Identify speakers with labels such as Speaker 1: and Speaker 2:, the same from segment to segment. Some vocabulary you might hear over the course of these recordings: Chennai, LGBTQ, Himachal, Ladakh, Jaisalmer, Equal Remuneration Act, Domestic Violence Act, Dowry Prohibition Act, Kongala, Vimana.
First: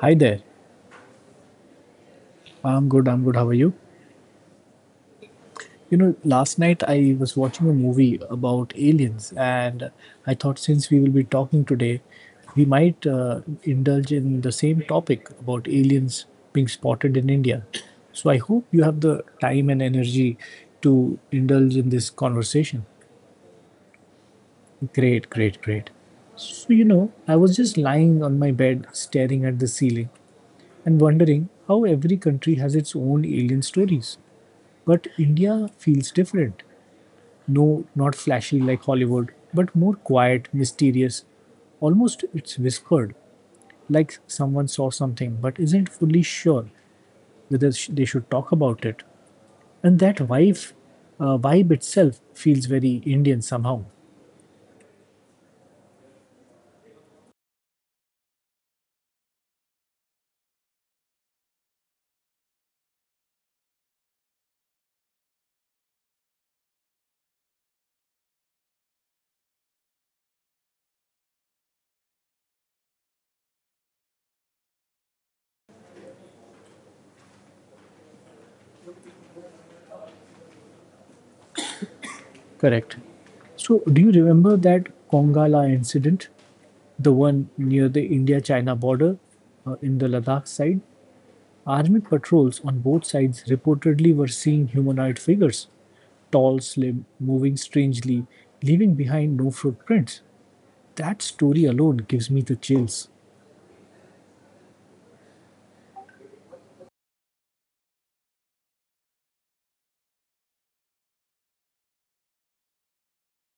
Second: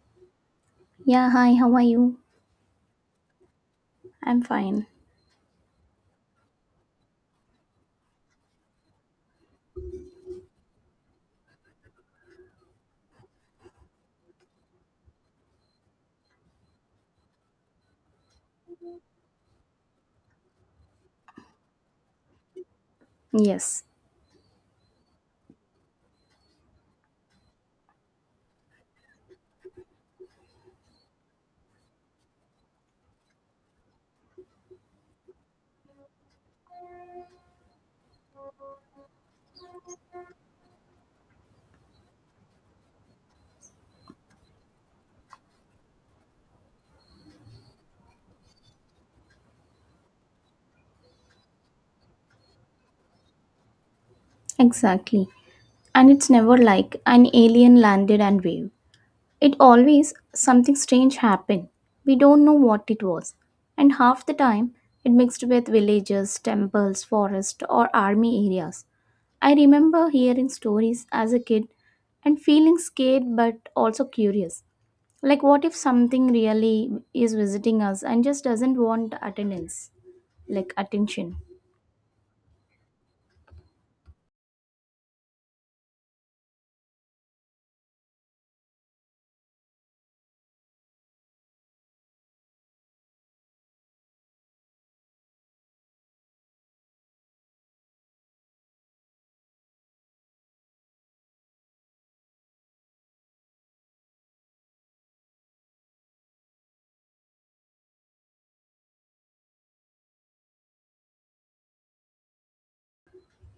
Speaker 1: Hi there.
Speaker 2: Yeah, hi, how are you?
Speaker 1: I'm good. I'm good. How are you?
Speaker 2: I'm fine.
Speaker 1: You know, last night I was watching a movie about aliens, and I thought since we will be talking today, we might indulge in the same topic about aliens being spotted in India. So I hope you have the time and energy to indulge in this conversation.
Speaker 2: Yes,
Speaker 1: Great, great, great. So, you know, I was just lying on my bed staring at the ceiling and wondering how every country has its own alien stories. But India feels different. No, not flashy like Hollywood, but more quiet, mysterious. Almost it's whispered, like someone saw something but isn't fully sure whether they should talk about it. And that vibe, vibe itself feels very Indian somehow.
Speaker 2: exactly. And it's never like an alien landed and waved. It always something strange happened. We don't know what it was. And half the time, it mixed with villages, temples, forest, or army areas. I remember hearing stories as a kid and feeling scared but also curious. Like, what if something really is visiting us and just doesn't want attendance, like attention?
Speaker 1: Correct. So, do you remember that Kongala incident, the one near the India China border in the Ladakh side? Army patrols on both sides reportedly were seeing humanoid figures, tall, slim, moving strangely, leaving behind no footprints. That story alone gives me the chills.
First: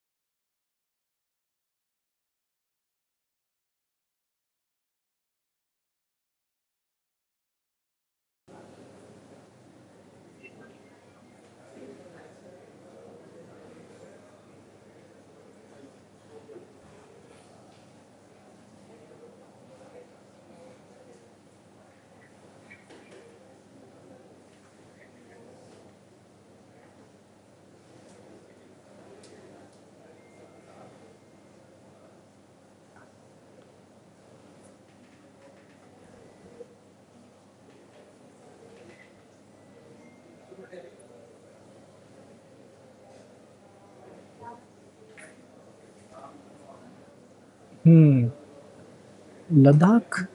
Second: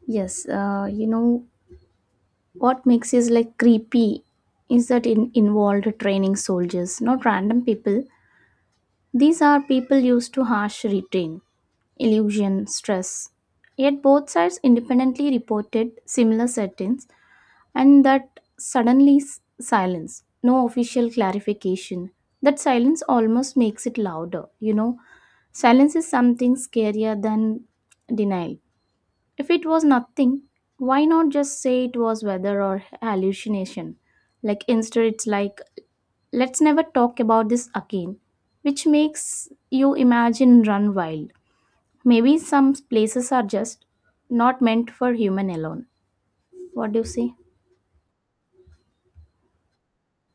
Speaker 2: Yes, you know what makes it like creepy is that it involved training soldiers, not random people. These are people used to harsh retain, illusion, stress. Yet both sides independently reported similar settings, and that suddenly silence, no official clarification. That silence almost makes it louder. You know, silence is something scarier than denial. If it was nothing, why not just say it was weather or hallucination? Like instead, it's like, let's never talk about this again, which makes you imagine run wild. Maybe some places are just not meant for human alone. What do you say?
Speaker 1: Ladakh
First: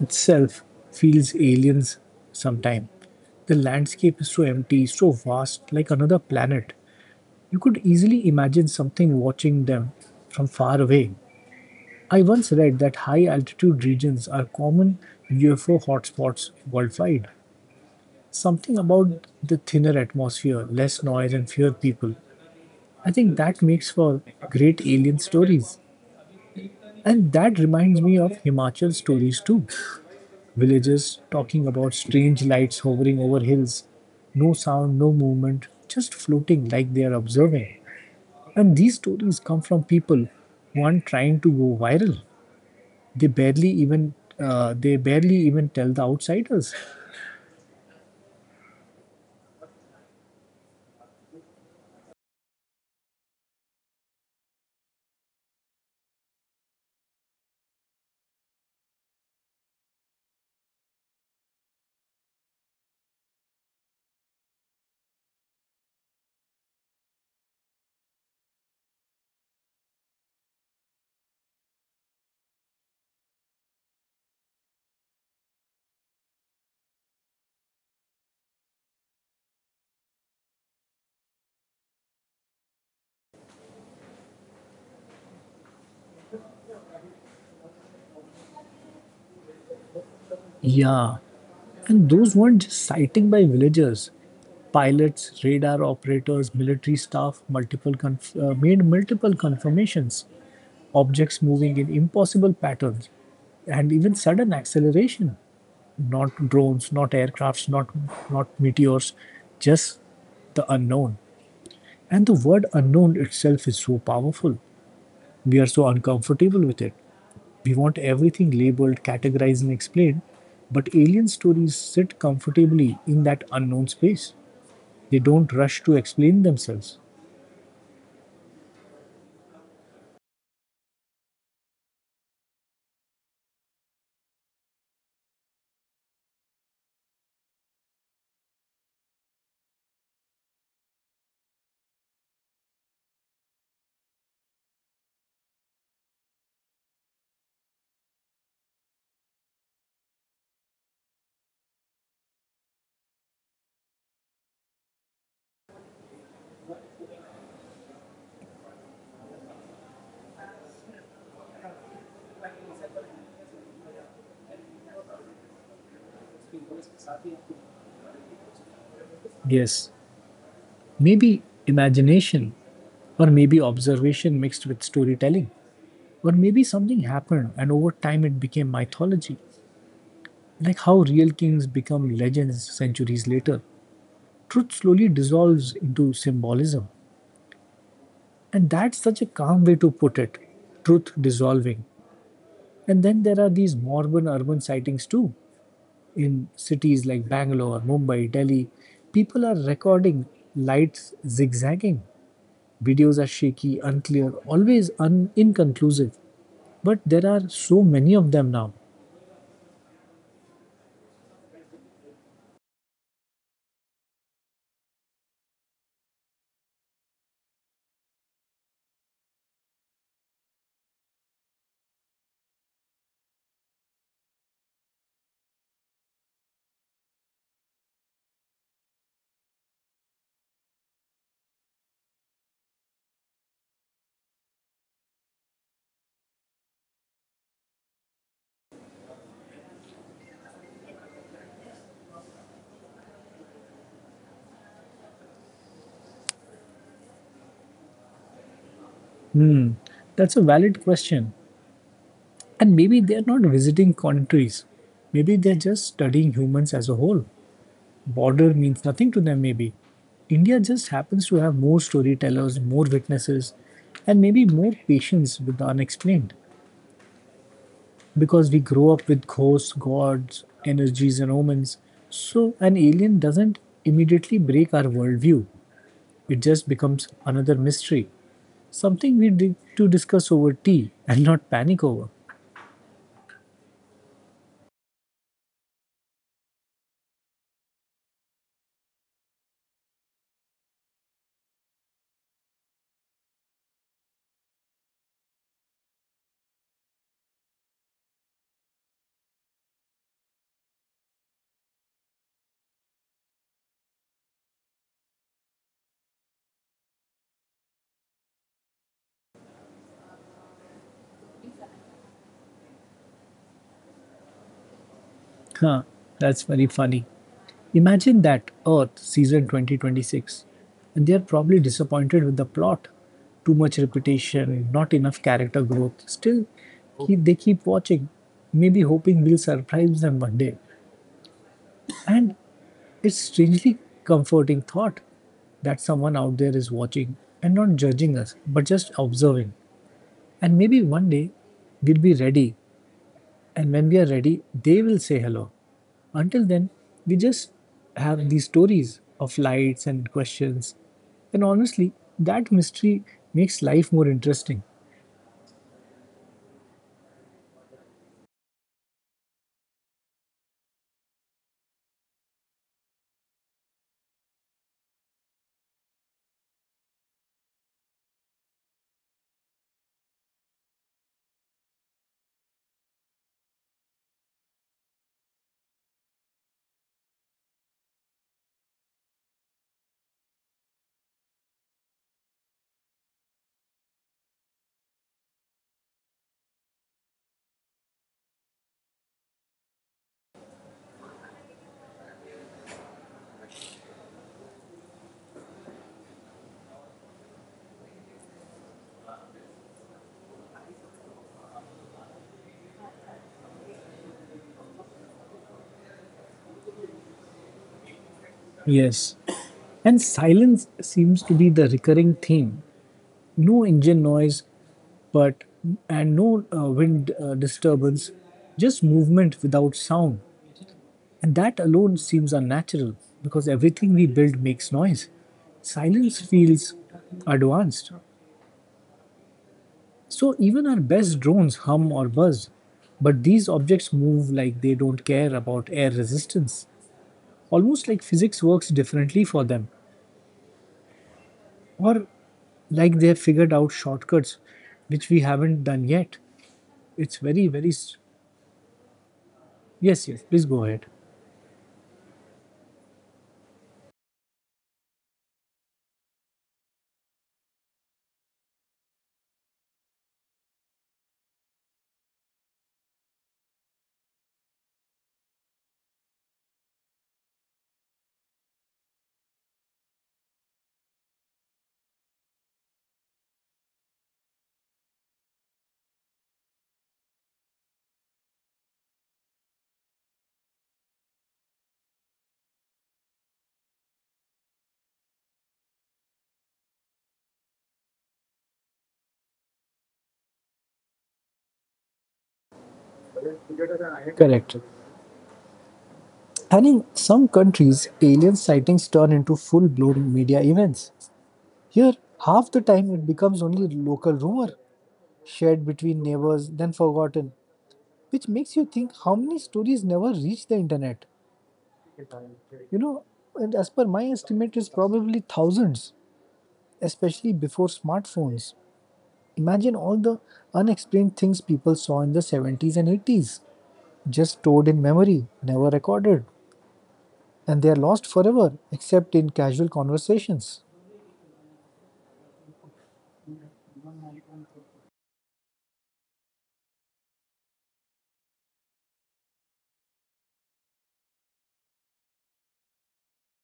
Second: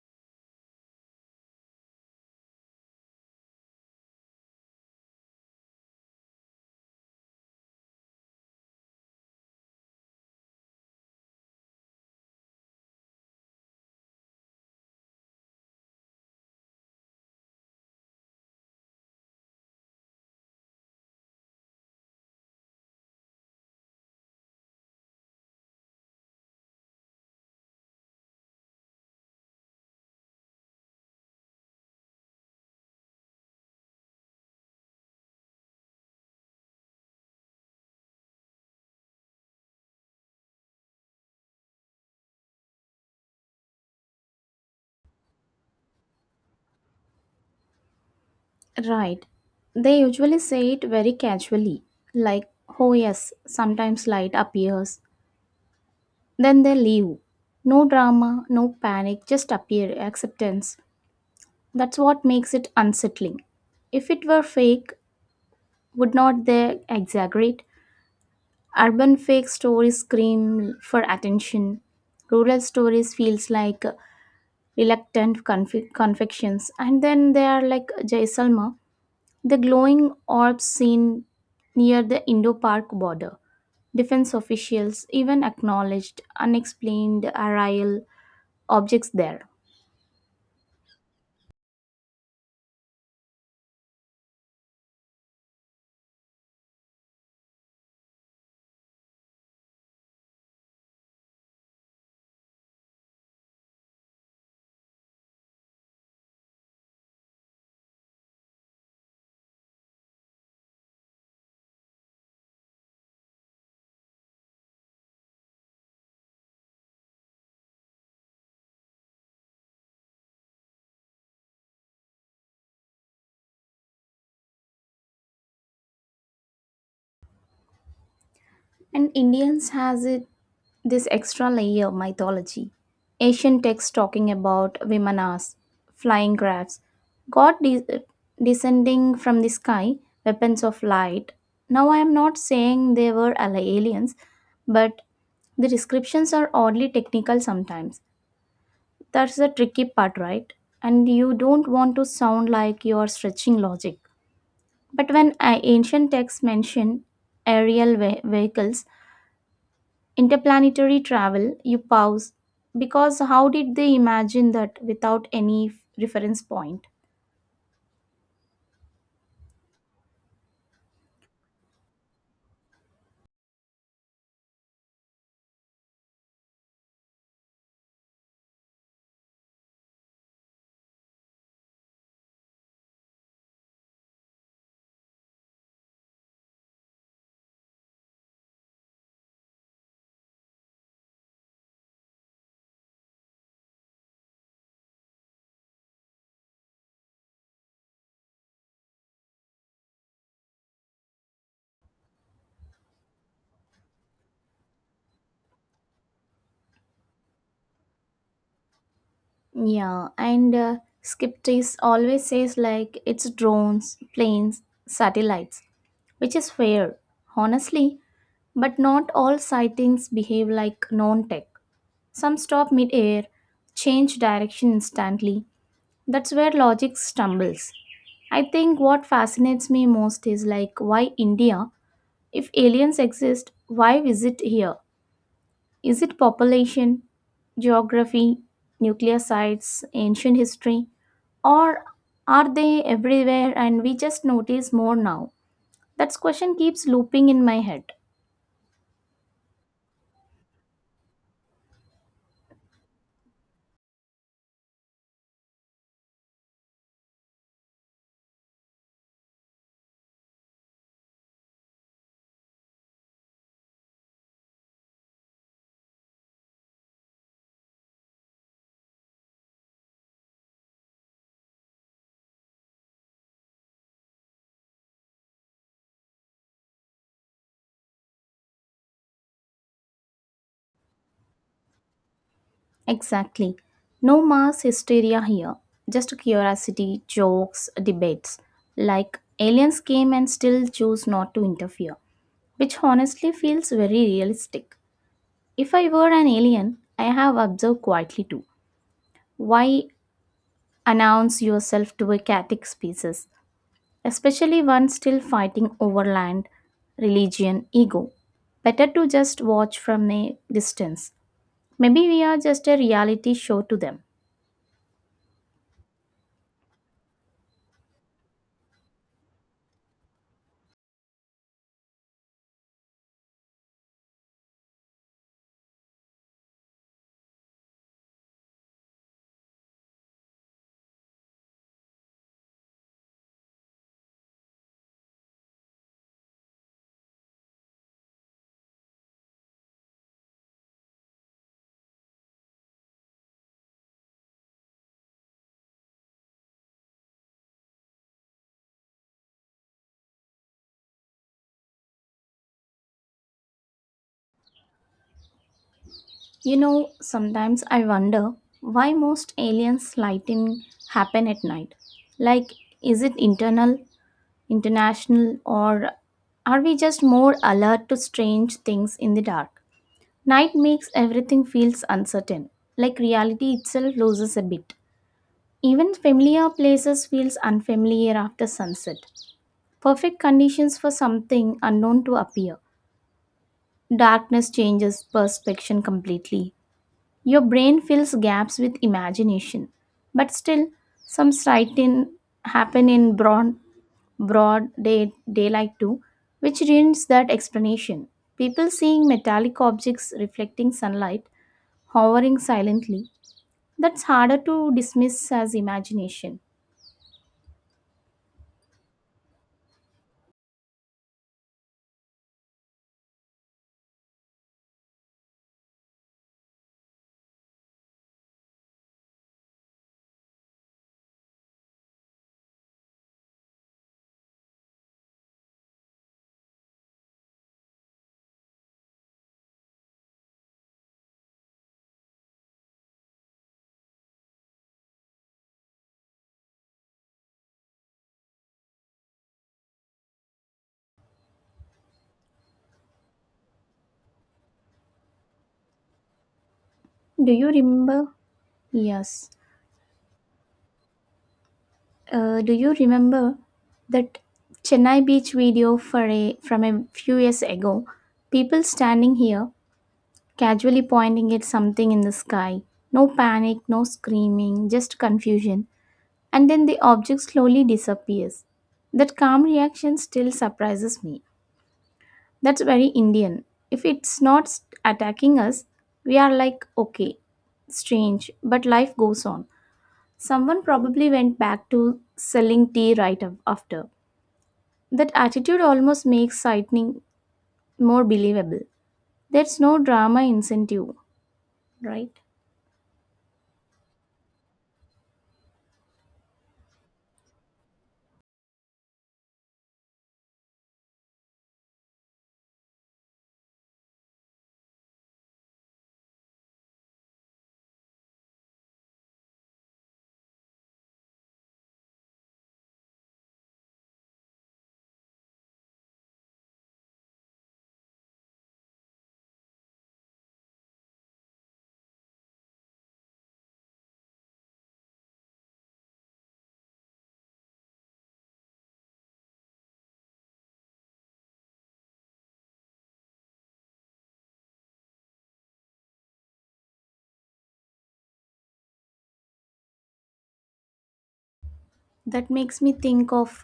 Speaker 1: itself feels alien sometimes. The landscape is so empty, so vast, like another planet. You could easily imagine something watching them from far away. I once read that high altitude regions are common UFO hotspots worldwide. Something about the thinner atmosphere, less noise, and fewer people. I think that makes for great alien stories. And that reminds me of Himachal stories too. Villagers talking about strange lights hovering over hills, no sound, no movement, just floating like they are observing. And these stories come from people who aren't trying to go viral. They barely even they barely even tell the outsiders.
Speaker 2: Right. They usually say it very casually, like, oh yes, sometimes light appears. Then they leave. No drama, no panic, just appear acceptance. That's what makes it unsettling. If it were fake, would not they exaggerate? Urban fake stories scream for attention. Rural stories feels like reluctant confections. And then they are like Jaisalmer, the glowing orbs seen near the indo park border. Defense officials even acknowledged unexplained aerial objects there.
Speaker 1: Yeah, and those weren't just sighting by villagers. Pilots, radar operators, military staff made multiple confirmations. Objects moving in impossible patterns and even sudden acceleration. Not drones, not aircrafts, not meteors, just the unknown. And the word unknown itself is so powerful. We are so uncomfortable with it. We want everything labeled, categorized, and explained, but alien stories sit comfortably in that unknown space. They don't rush to explain themselves.
Speaker 2: And Indians has it this extra layer of mythology. Asian texts talking about Vimanas, flying crafts, god descending from the sky, weapons of light. Now, I am not saying they were aliens, but the descriptions are oddly technical sometimes. That's the tricky part, right? And you don't want to sound like you are stretching logic. But when ancient texts mention aerial vehicles, interplanetary travel, you pause because how did they imagine that without any reference point?
Speaker 1: Yes, maybe imagination, or maybe observation mixed with storytelling. Or maybe something happened and over time it became mythology. Like how real kings become legends centuries later. Truth slowly dissolves into symbolism. And that's such a calm way to put it, truth dissolving. And then there are these modern urban sightings too. In cities like Bangalore, Mumbai, Delhi, people are recording lights zigzagging. Videos are shaky, unclear, always inconclusive. But there are so many of them now.
Speaker 2: Yeah, and Skeptis always says like it's drones, planes, satellites, which is fair, honestly, but not all sightings behave like non tech. Some stop mid air, change direction instantly. That's where logic stumbles. I think what fascinates me most is like why India. If aliens exist, why visit here? Is it population, geography, nuclear sites, ancient history, or are they everywhere and we just notice more now? That question keeps looping in my head.
Speaker 1: Hmm, that's a valid question. And maybe they're not visiting countries. Maybe they're just studying humans as a whole. Border means nothing to them, maybe. India just happens to have more storytellers, more witnesses, and maybe more patience with the unexplained. Because we grow up with ghosts, gods, energies, and omens, so an alien doesn't immediately break our worldview. It just becomes another mystery, something we did to discuss over tea and not panic over.
Speaker 2: Exactly. No mass hysteria here. Just curiosity, jokes, debates. Like aliens came and still choose not to interfere, which honestly feels very realistic. If I were an alien, I have observed quietly too. Why announce yourself to a chaotic species, especially one still fighting over land, religion, ego? Better to just watch from a distance. Maybe we are just a reality show to them.
Speaker 1: Huh, that's very funny. Imagine that Earth season 2026, and they are probably disappointed with the plot. Too much repetition, not enough character growth. Still, they keep watching, maybe hoping we'll surprise them one day. And it's strangely comforting thought that someone out there is watching and not judging us, but just observing. And maybe one day we'll be ready. And when we are ready, they will say hello. Until then, we just have these stories of lights and questions. And honestly, that mystery makes life more interesting.
Speaker 2: You know, sometimes I wonder why most alien sighting happen at night. Like, is it internal, international, or are we just more alert to strange things in the dark? Night makes everything feels uncertain, like reality itself loses a bit. Even familiar places feels unfamiliar after sunset. Perfect conditions for something unknown to appear. Darkness changes perception completely. Your brain fills gaps with imagination. But still, some sighting happen in broad day, daylight too, which ruins that explanation. People seeing metallic objects reflecting sunlight hovering silently, that's harder to dismiss as imagination.
Speaker 1: Yes. And silence seems to be the recurring theme. No engine noise, but and no wind disturbance, just movement without sound. And that alone seems unnatural because everything we build makes noise. Silence feels advanced. So even our best drones hum or buzz. But these objects move like they don't care about air resistance, almost like physics works differently for them, or like they have figured out shortcuts which we haven't done yet. It's
Speaker 2: Do
Speaker 1: very,
Speaker 2: you
Speaker 1: very. S
Speaker 2: remember? Yes.
Speaker 1: Yes, yes, please go ahead.
Speaker 2: Do you remember that Chennai beach video from a few years ago? People standing here, casually pointing at something in the sky. No panic, no screaming, just confusion. And then the object slowly disappears. That calm reaction still surprises me. That's very Indian. If it's not attacking us, we are like, okay, strange, but life goes on. Someone probably went back to selling tea right after. That attitude almost makes sightning more believable. There's no drama incentive, right?
Speaker 1: Correct. And in some countries, alien sightings turn into full blown media events. Here, half the time it becomes only local rumor, shared between neighbors, then forgotten, which makes you think how many stories never reach the internet. You know, and as per my estimate, it's probably thousands, especially before smartphones. Imagine all the unexplained things people saw in the 70s and 80s, just stored in memory, never recorded, and they are lost forever, except in casual conversations.
Speaker 2: That makes me think of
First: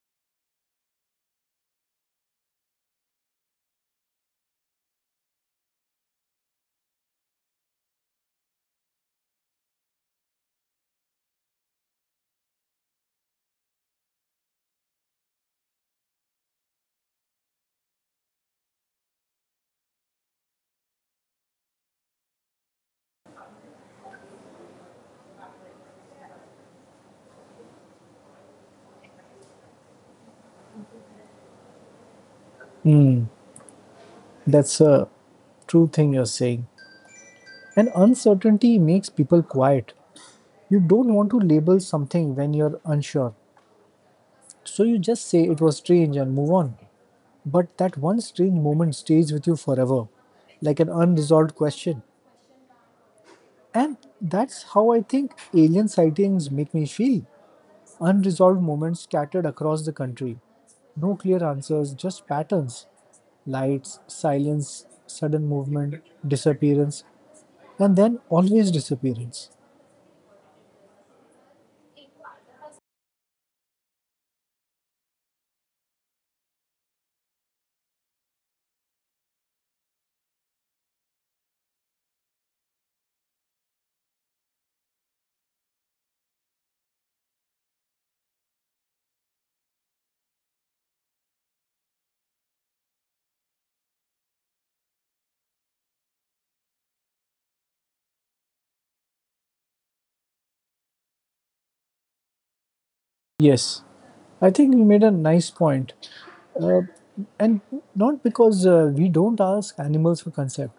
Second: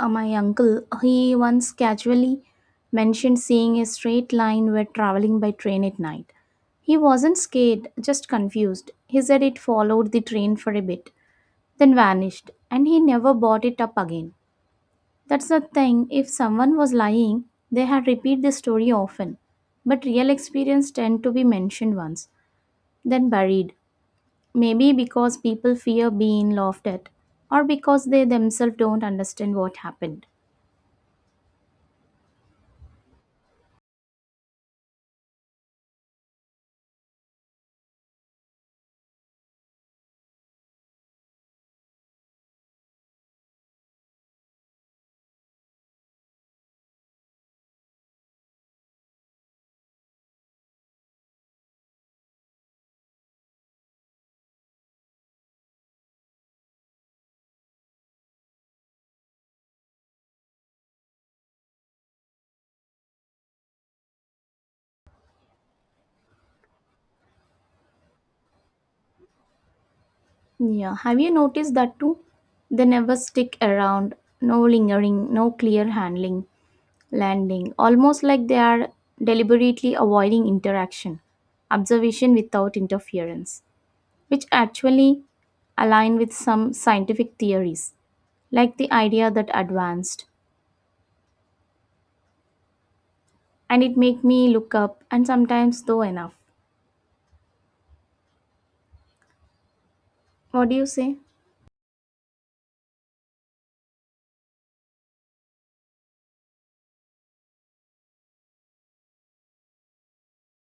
Speaker 2: my uncle. He once casually mentioned seeing a straight line while traveling by train at night. He wasn't scared, just confused. He said it followed the train for a bit, then vanished, and he never brought it up again. That's the thing, if someone was lying, they had repeat the story often. But real experience tend to be mentioned once, then buried. Maybe because people fear being laughed at, or because they themselves don't understand what happened.
Speaker 1: That's a true thing you're saying. And uncertainty makes people quiet. You don't want to label something when you're unsure. So you just say it was strange and move on. But that one strange moment stays with you forever, like an unresolved question. And that's how I think alien sightings make me feel. Unresolved moments scattered across the country. No clear answers, just patterns. Lights, silence, sudden movement, disappearance, and then always disappearance.
Speaker 2: Yeah, have you noticed that too? They never stick around, no lingering, no clear handling, landing, almost like they are deliberately avoiding interaction, observation without interference, which actually align with some scientific theories, like the idea that advanced, and it make me look up and sometimes though enough. What do you say?
Speaker 1: Yes, I think you made a nice point. And not because we don't ask animals for consent,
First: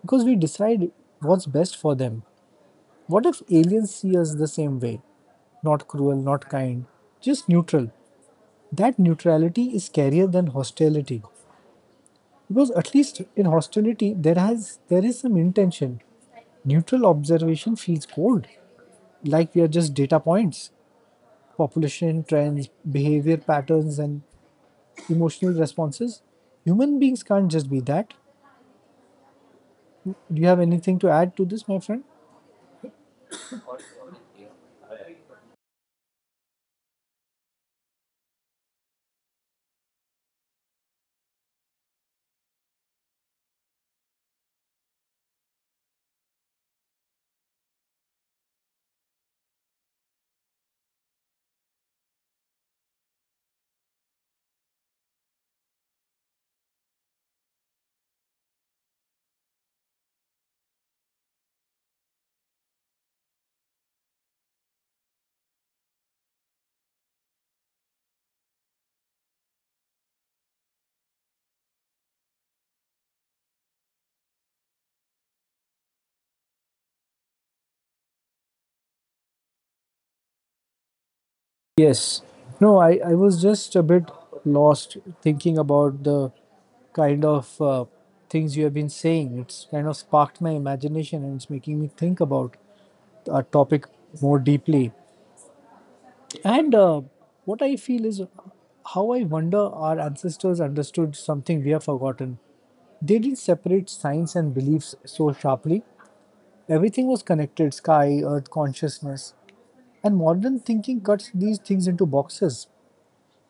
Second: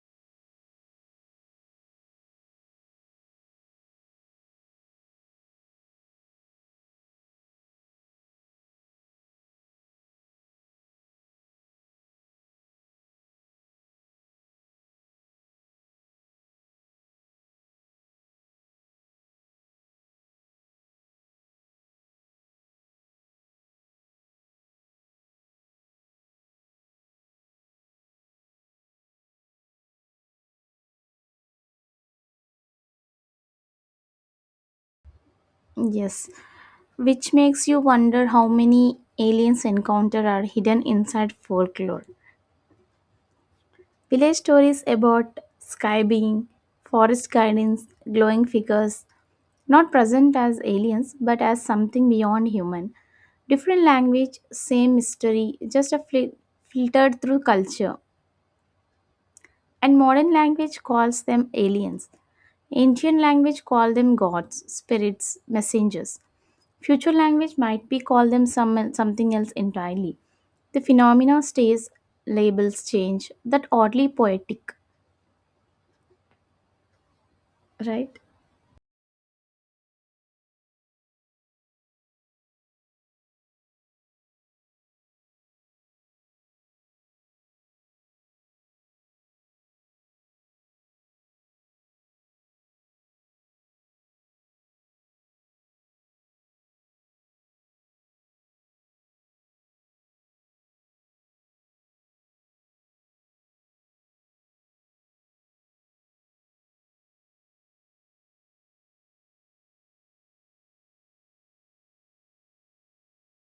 Speaker 1: because we decide what's best for them. What if aliens see us the same way? Not cruel, not kind, just neutral. That neutrality is scarier than hostility. Because at least in hostility, there is some intention. Neutral observation feels cold, like we are just data points, population trends, behavior patterns, and emotional responses. Human beings can't just be that. Do you have anything to add to this, my friend?
Speaker 2: Yes, which makes you wonder how many aliens encounter are hidden inside folklore. Village stories about sky being, forest gardens, glowing figures, not present as aliens but as something beyond human. Different language, same mystery, just a filtered through culture. And modern language calls them aliens. Ancient language call them gods, spirits, messengers. Future language might be call them something else entirely. The phenomena stays, labels change. That oddly poetic, right?
Speaker 1: Yes. No, I was just a bit lost thinking about the kind of things you have been saying. It's kind of sparked my imagination and it's making me think about our topic more deeply. And what I feel is how I wonder our ancestors understood something we have forgotten. They didn't separate science and beliefs so sharply. Everything was connected, sky, earth, consciousness. And modern thinking cuts these things into boxes.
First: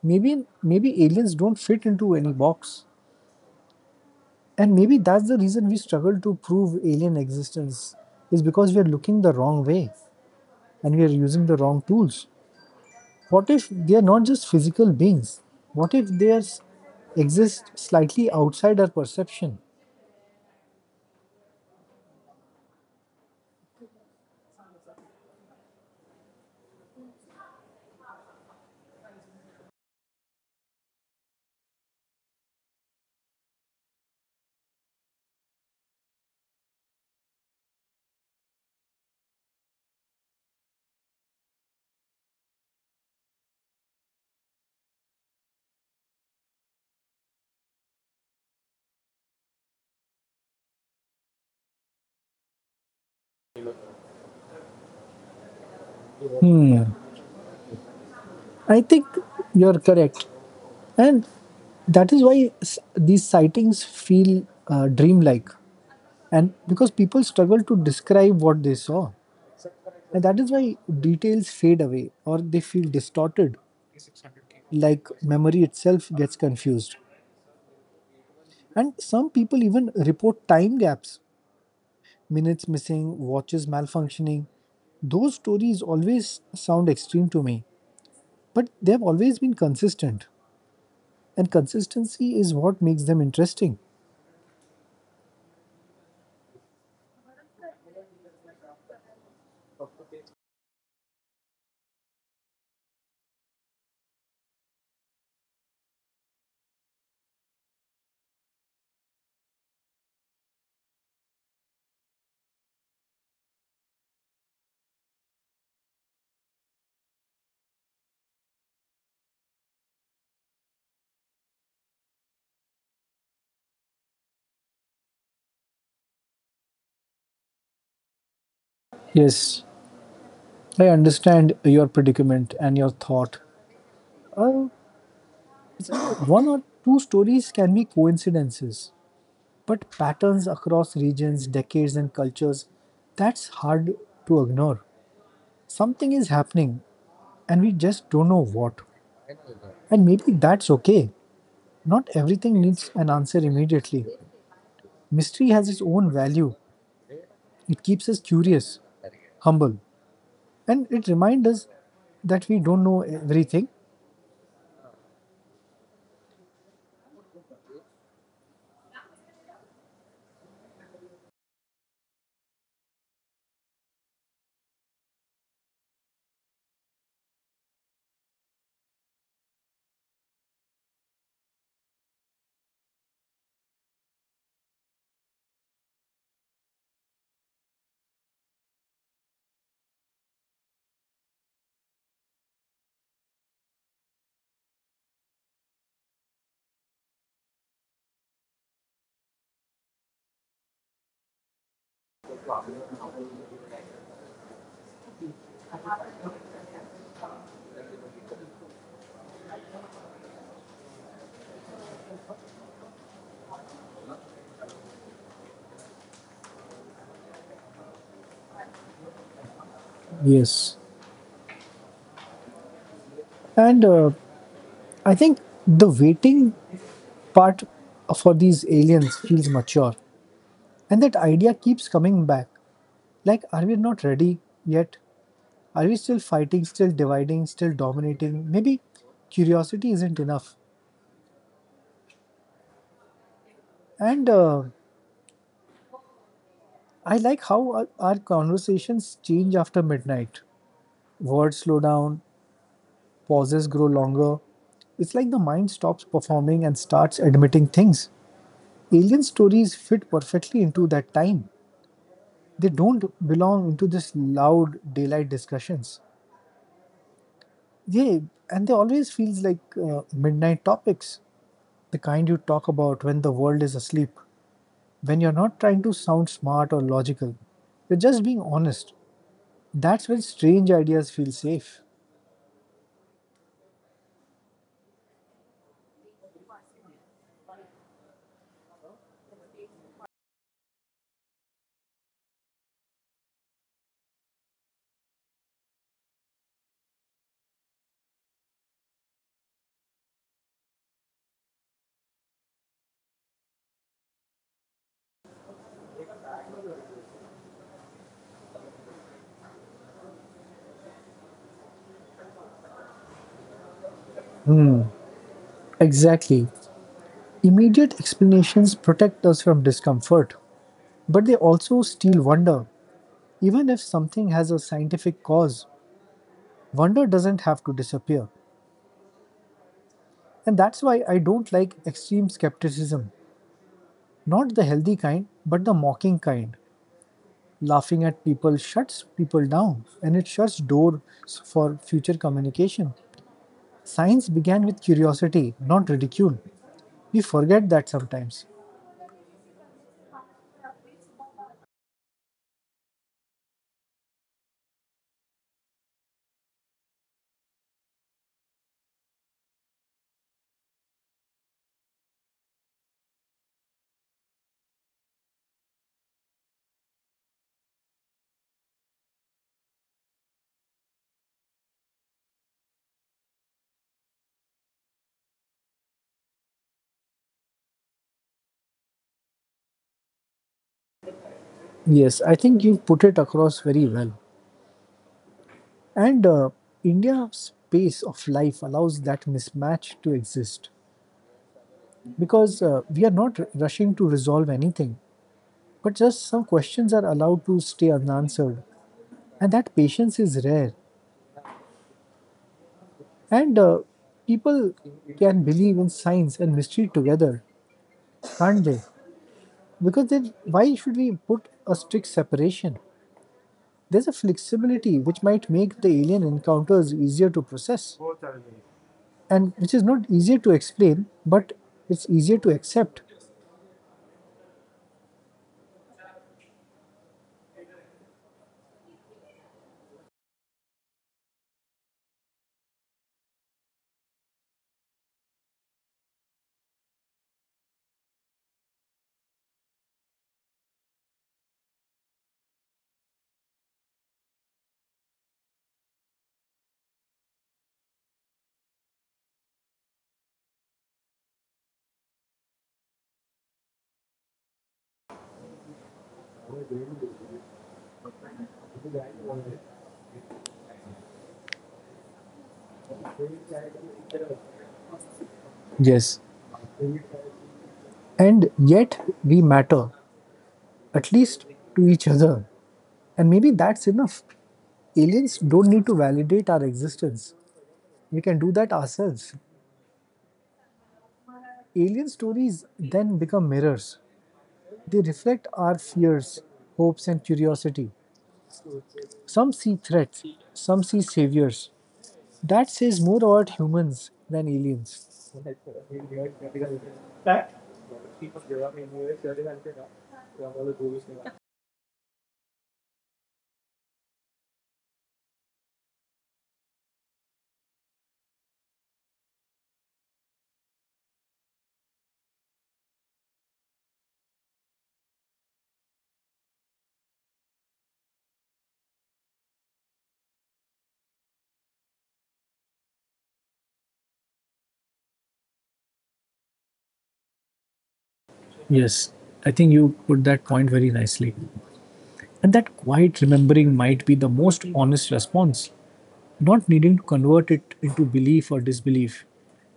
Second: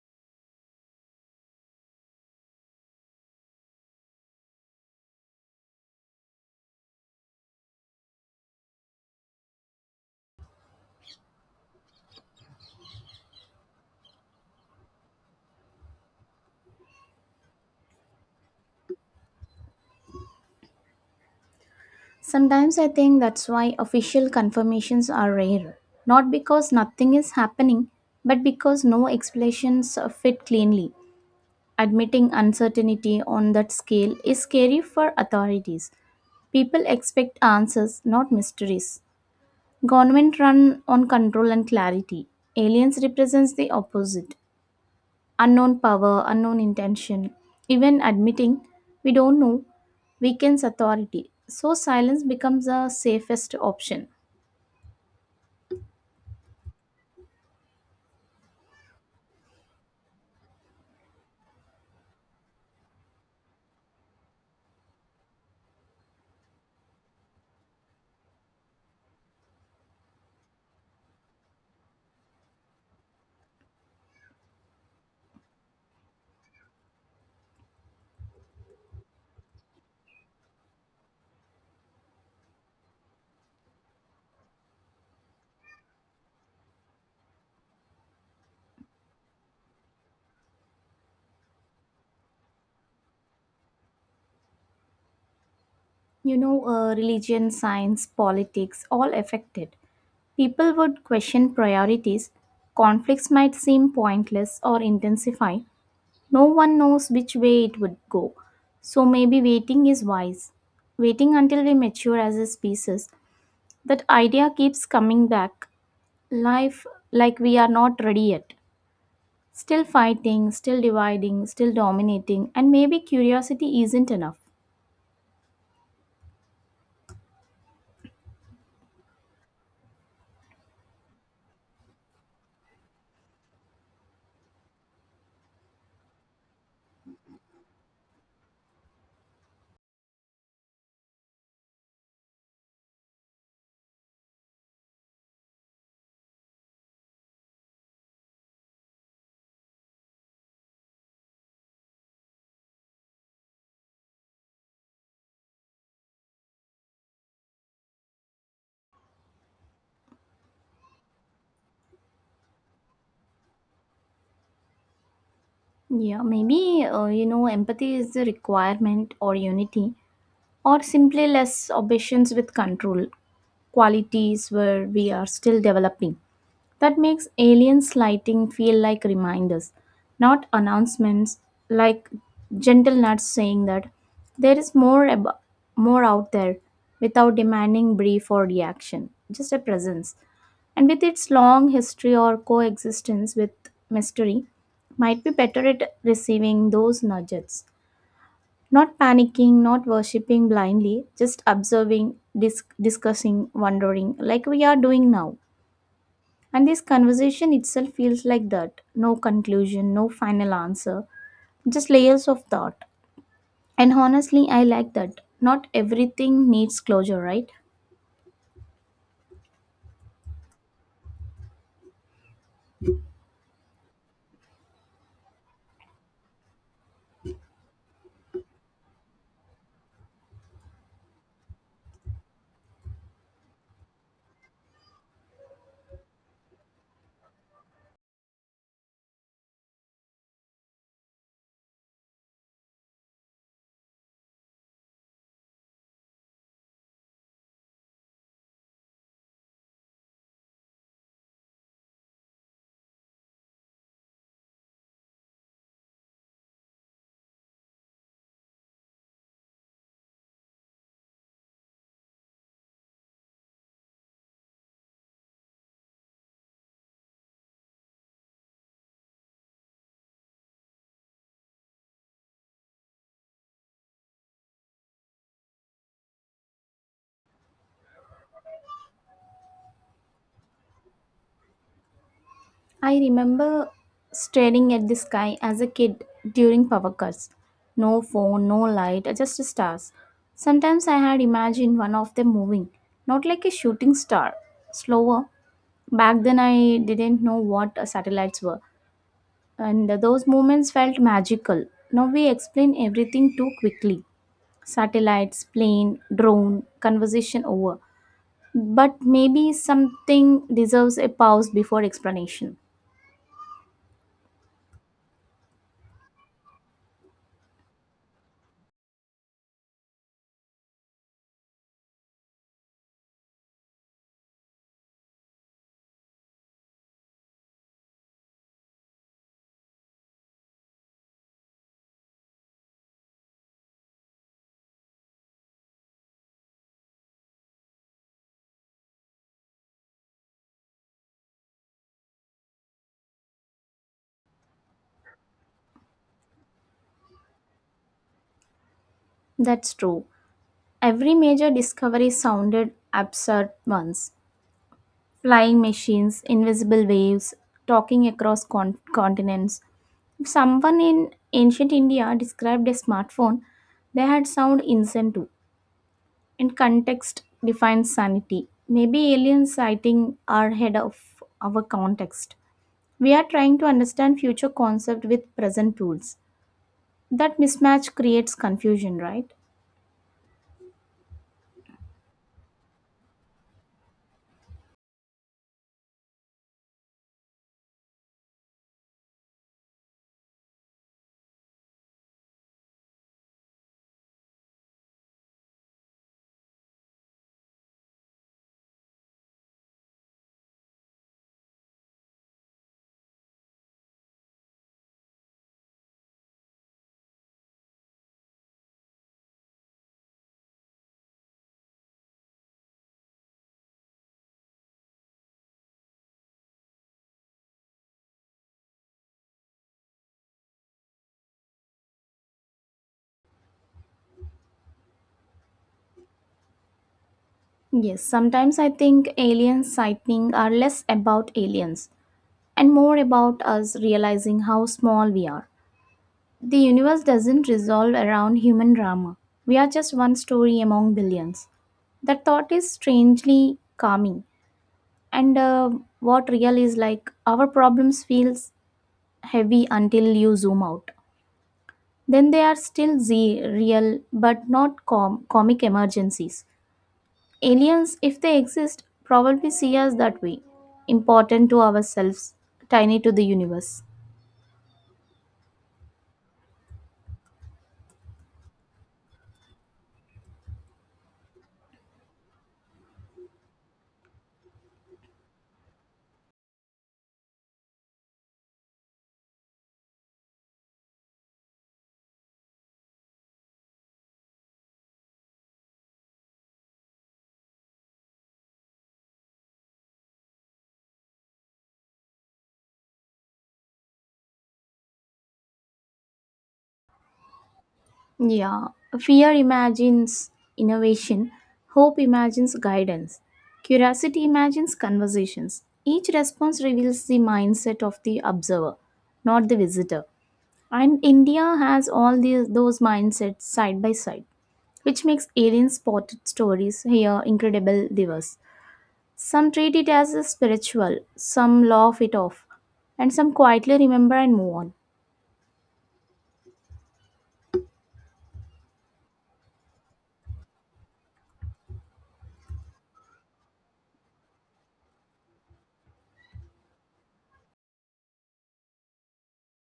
Speaker 1: Maybe aliens don't fit into any box, and maybe that's the reason we struggle to prove alien existence is because we are looking the wrong way and we are using the wrong tools. What if they are not just physical beings? What if they, are, exist slightly outside our perception?
Speaker 2: Sometimes I think that's why official confirmations are rare. Not because nothing is happening, but because no explanations fit cleanly. Admitting uncertainty on that scale is scary for authorities. People expect answers, not mysteries. Government run on control and clarity. Aliens represents the opposite. Unknown power, unknown intention. Even admitting we don't know weakens authority. So silence becomes the safest option.
Speaker 1: I think you're correct, and that is why these sightings feel dreamlike, and because people struggle to describe what they saw. And that is why details fade away or they feel distorted, like memory itself gets confused. And some people even report time gaps, minutes missing, watches malfunctioning. Those stories always sound extreme to me, but they've always been consistent. And consistency is what makes them interesting.
Speaker 2: You know, religion, science, politics, all affected. People would question priorities, conflicts might seem pointless or intensify. No one knows which way it would go. So maybe waiting is wise. Waiting until we mature as a species. That idea keeps coming back. Life like we are not ready yet. Still fighting, still dividing, still dominating, and maybe curiosity isn't enough.
Speaker 1: Yes, I understand your predicament and your thought. One or two stories can be coincidences, but patterns across regions, decades, and cultures, that's hard to ignore. Something is happening, and we just don't know what. And maybe that's okay. Not everything needs an answer immediately. Mystery has its own value, it keeps us curious, humble, and it reminds us that we don't know everything.
Speaker 2: Yeah, maybe you know, empathy is the requirement or unity, or simply less obsessions with control qualities where we are still developing. That makes alien sighting feel like reminders, not announcements, like gentle nuts saying that there is more out there without demanding brief or reaction, just a presence. And with its long history or coexistence with mystery, might be better at receiving those nudges. Not panicking, not worshipping blindly, just observing, discussing, wondering, like we are doing now. And this conversation itself feels like that no conclusion, no final answer, just layers of thought. And honestly, I like that. Not everything needs closure, right?
Speaker 1: Yes. And I think the waiting part for these aliens feels mature. And that idea keeps coming back. Like, are we not ready yet? Are we still fighting, still dividing, still dominating? Maybe curiosity isn't enough. And I like how our conversations change after midnight. Words slow down, pauses grow longer. It's like the mind stops performing and starts admitting things. Alien stories fit perfectly into that time. They don't belong into this loud daylight discussions. Yeah, and they always feels like midnight topics. The kind you talk about when the world is asleep, when you're not trying to sound smart or logical. You're just being honest. That's when strange ideas feel safe.
Speaker 2: I remember staring at the sky as a kid during power cuts. No phone, no light, just stars. Sometimes I had imagined one of them moving, not like a shooting star, slower. Back then, I didn't know what satellites were and those moments felt magical. Now we explain everything too quickly, satellites, plane, drone, conversation over. But maybe something deserves a pause before explanation.
Speaker 1: Exactly. Immediate explanations protect us from discomfort, but they also steal wonder. Even if something has a scientific cause, wonder doesn't have to disappear. And that's why I don't like extreme skepticism. Not the healthy kind, but the mocking kind. Laughing at people shuts people down and it shuts doors for future communication. Science began with curiosity, not ridicule. We forget that sometimes.
Speaker 2: That's true. Every major discovery sounded absurd once, flying machines, invisible waves, talking across continents. If someone in ancient India described a smartphone, they had sound insane too. And context defines sanity. Maybe alien sighting are ahead of our context. We are trying to understand future concept with present tools. That mismatch creates confusion, right?
Speaker 1: Yes, I think you put it across very well. And India's pace of life allows that mismatch to exist because we are not rushing to resolve anything, but just some questions are allowed to stay unanswered. And that patience is rare. And people can believe in science and mystery together, can't they? Because then why should we put a strict separation? There's a flexibility which might make the alien encounters easier to process, and which is not easier to explain, but it's easier to accept.
Speaker 2: Yes, sometimes I think alien sighting are less about aliens and more about us realizing how small we are. The universe doesn't resolve around human drama. We are just one story among billions. That thought is strangely calming. And what real is like our problems feels heavy until you zoom out, then they are still z real but not comic emergencies. Aliens, if they exist, probably see us that way, important to ourselves, tiny to the universe.
Speaker 1: Yes, and yet we matter, at least to each other. And maybe that's enough. Aliens don't need to validate our existence, we can do that ourselves. Alien stories then become mirrors, they reflect our fears, hopes, and curiosity. Some see threats, some see saviors. That says more about humans than aliens.
Speaker 2: Yeah, fear imagines innovation, hope imagines guidance, curiosity imagines conversations. Each response reveals the mindset of the observer, not the visitor. And India has all those mindsets side by side, which makes alien spotted stories here incredible diverse. Some treat it as a spiritual, some laugh it off, and some quietly remember and move on.
Speaker 1: Yes, I think you put that point very nicely. And that quiet remembering might be the most honest response, not needing to convert it into belief or disbelief.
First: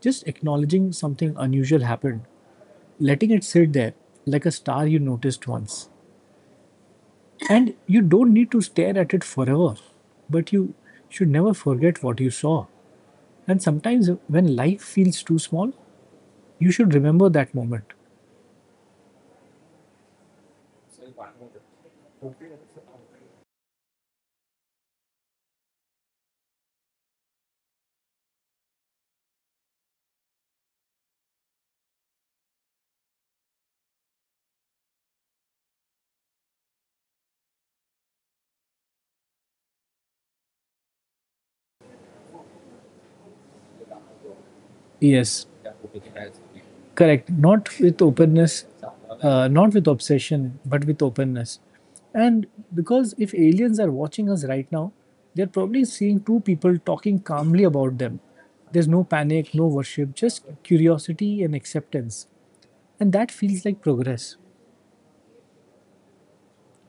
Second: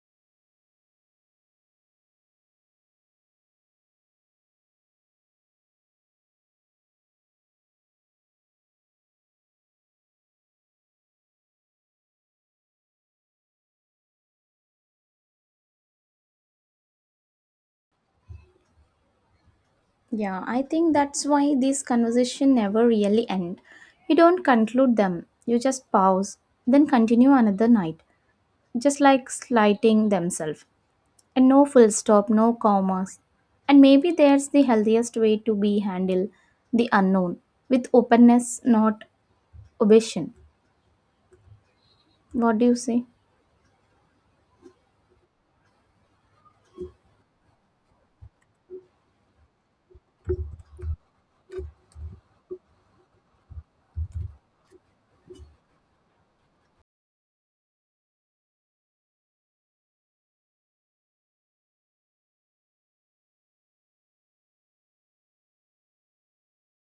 Speaker 1: Just acknowledging something unusual happened, letting it sit there like a star you noticed once. And you don't need to stare at it forever, but you should never forget what you saw. And sometimes when life feels too small, you should remember that moment.
Speaker 2: Yeah, I think that's why these conversation never really end. You don't conclude them, you just pause, then continue another night, just like slighting themselves. And no full stop, no commas. And maybe there's the healthiest way to be handle the unknown with openness, not obsession. What do you say?
Speaker 1: Yes, correct, not with openness, not with obsession, but with openness. And because if aliens are watching us right now, they're probably seeing two people talking calmly about them. There's no panic, no worship, just curiosity and acceptance. And that feels like progress.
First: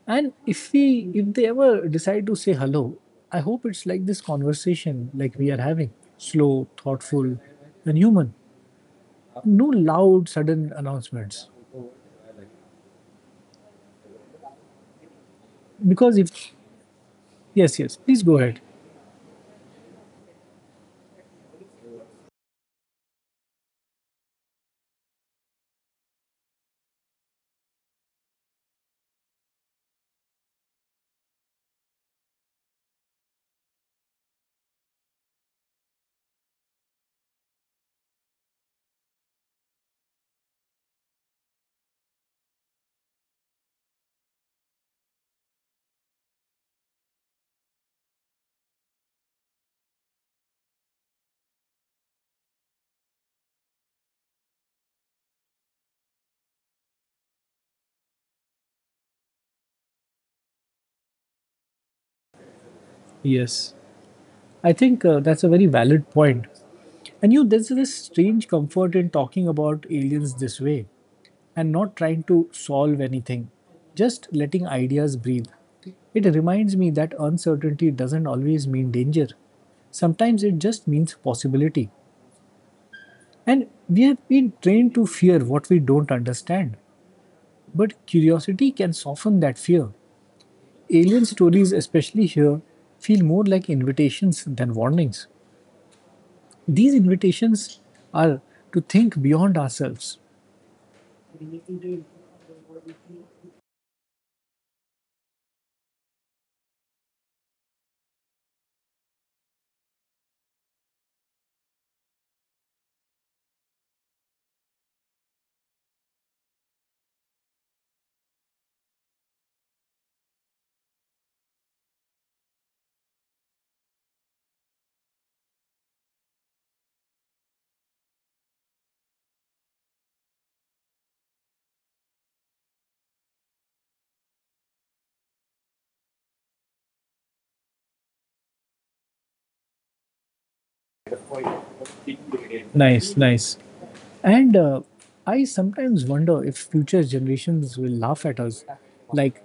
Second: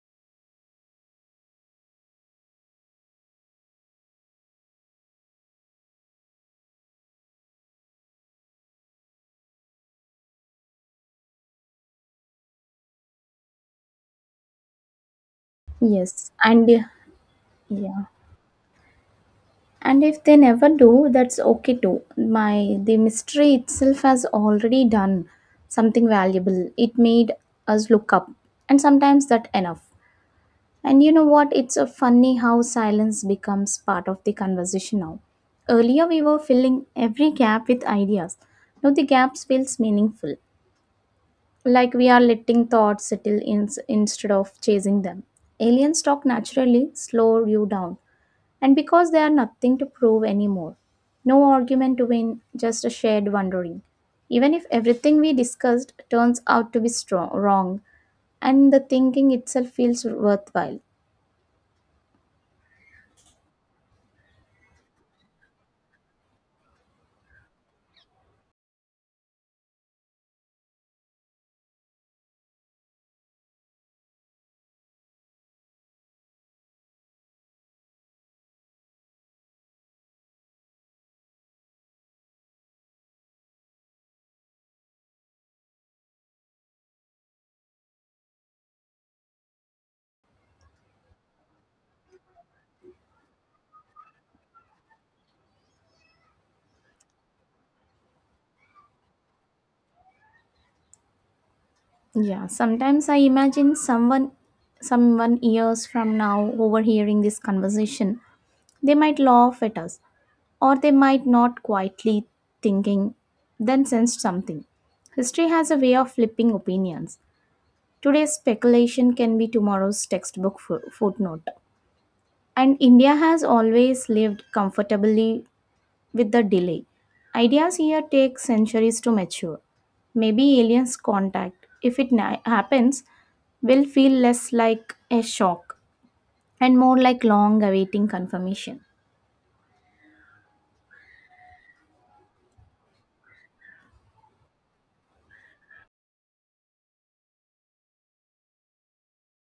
Speaker 1: And if we If they ever decide to say hello, I hope it's like this conversation like we are having, slow, thoughtful, and human, no loud sudden announcements. Because
Speaker 2: Yes,
Speaker 1: if
Speaker 2: and
Speaker 1: Yes, yes,
Speaker 2: yeah,
Speaker 1: please go ahead.
Speaker 2: and if they never do, that's okay too. My the mystery itself has already done something valuable. It made us look up, and sometimes that enough. And you know what? It's a funny how silence becomes part of the conversation now. Earlier, we were filling every gap with ideas. Now the gaps feels meaningful, like we are letting thoughts settle in instead of chasing them. Aliens talk naturally, slow you down, and because they are nothing to prove anymore. No argument to win, just a shared wondering. Even if everything we discussed turns out to be strong, wrong, and the thinking itself feels worthwhile.
Speaker 1: Yes, I think that's a very valid point. And you, there's this strange comfort in talking about aliens this way and not trying to solve anything, just letting ideas breathe. It reminds me that uncertainty doesn't always mean danger, sometimes it just means possibility. And we have been trained to fear what we don't understand, but curiosity can soften that fear. Alien stories, especially here, feel more like invitations than warnings. These invitations are to think beyond ourselves.
Speaker 2: Yeah, sometimes I imagine someone years from now overhearing this conversation. They might laugh at us or they might not quietly thinking then sensed something. History has a way of flipping opinions. Today's speculation can be tomorrow's textbook footnote. And India has always lived comfortably with the delay. Ideas here take centuries to mature. Maybe aliens' contact, if it happens, will feel less like a shock and more like long awaiting confirmation.
Speaker 1: Nice, nice. And I sometimes wonder if future generations will laugh at us, like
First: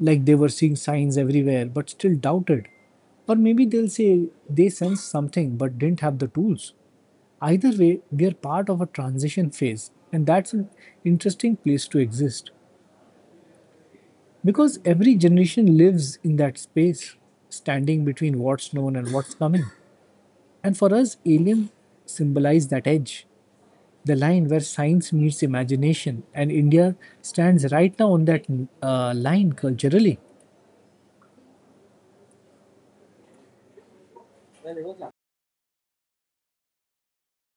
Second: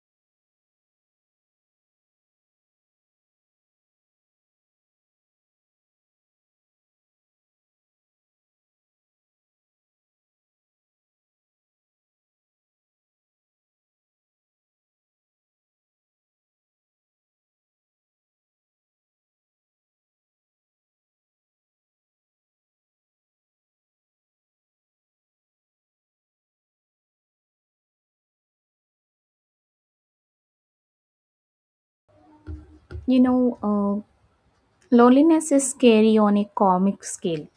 Speaker 1: like they were seeing signs everywhere but still doubted, or maybe they'll say they sensed something but didn't have the tools. Either way, we are part of a transition phase, and that's an interesting place to exist. Because every generation lives in that space, standing between what's known and what's coming. And for us, aliens symbolize that edge, the line where science meets imagination. And India stands right now on that line culturally.
Speaker 2: You know, loneliness is scary on a cosmic scale.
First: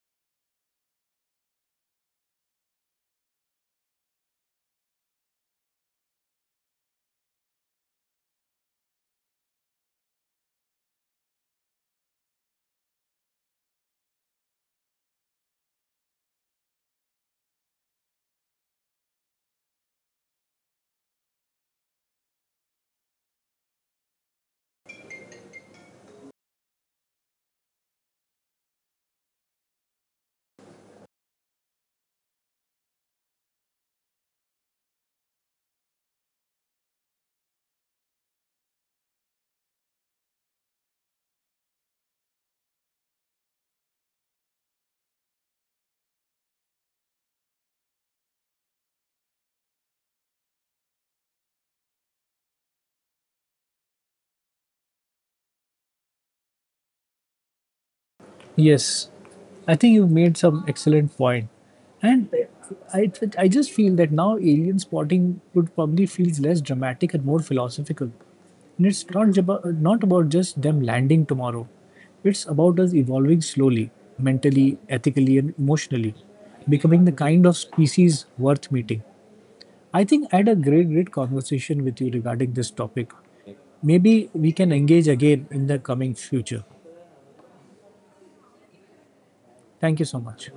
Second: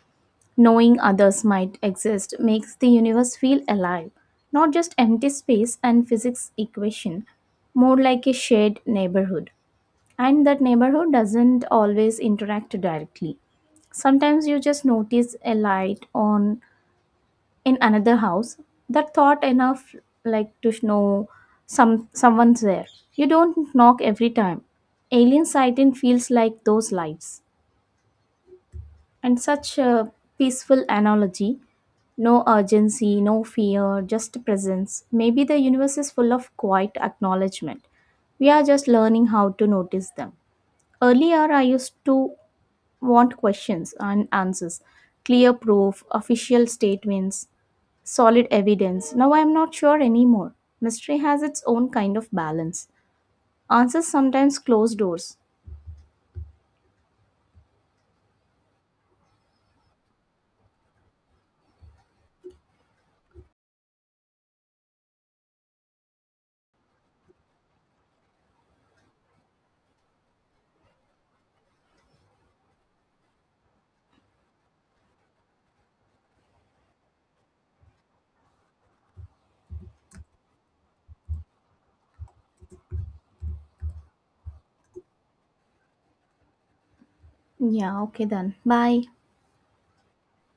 Speaker 2: Knowing others might exist makes the universe feel alive, not just empty space and physics equation, more like a shared neighborhood. And that neighborhood doesn't always interact directly. Sometimes you just notice a light on in another house, that thought enough, like to know someone's there. You don't knock every time. Alien sighting feels like those lights and such a peaceful analogy. No urgency, no fear, just presence. Maybe the universe is full of quiet acknowledgement we are just learning how to notice them. Earlier I used to want questions and answers, clear proof, official statements, solid evidence. Now I am not sure anymore. Mystery has its own kind of balance. Answers sometimes close doors.
Speaker 1: Yes, I think you've made some excellent point, and I I just feel that now alien spotting would probably feel less dramatic and more philosophical. And it's not not about just them landing tomorrow. It's about us evolving slowly, mentally, ethically, and emotionally, becoming the kind of species worth meeting. I think I had a great, great conversation with you regarding this topic. Maybe we can engage again in the coming future.
Speaker 2: Yeah, okay then. Bye.
Speaker 1: Thank you so much.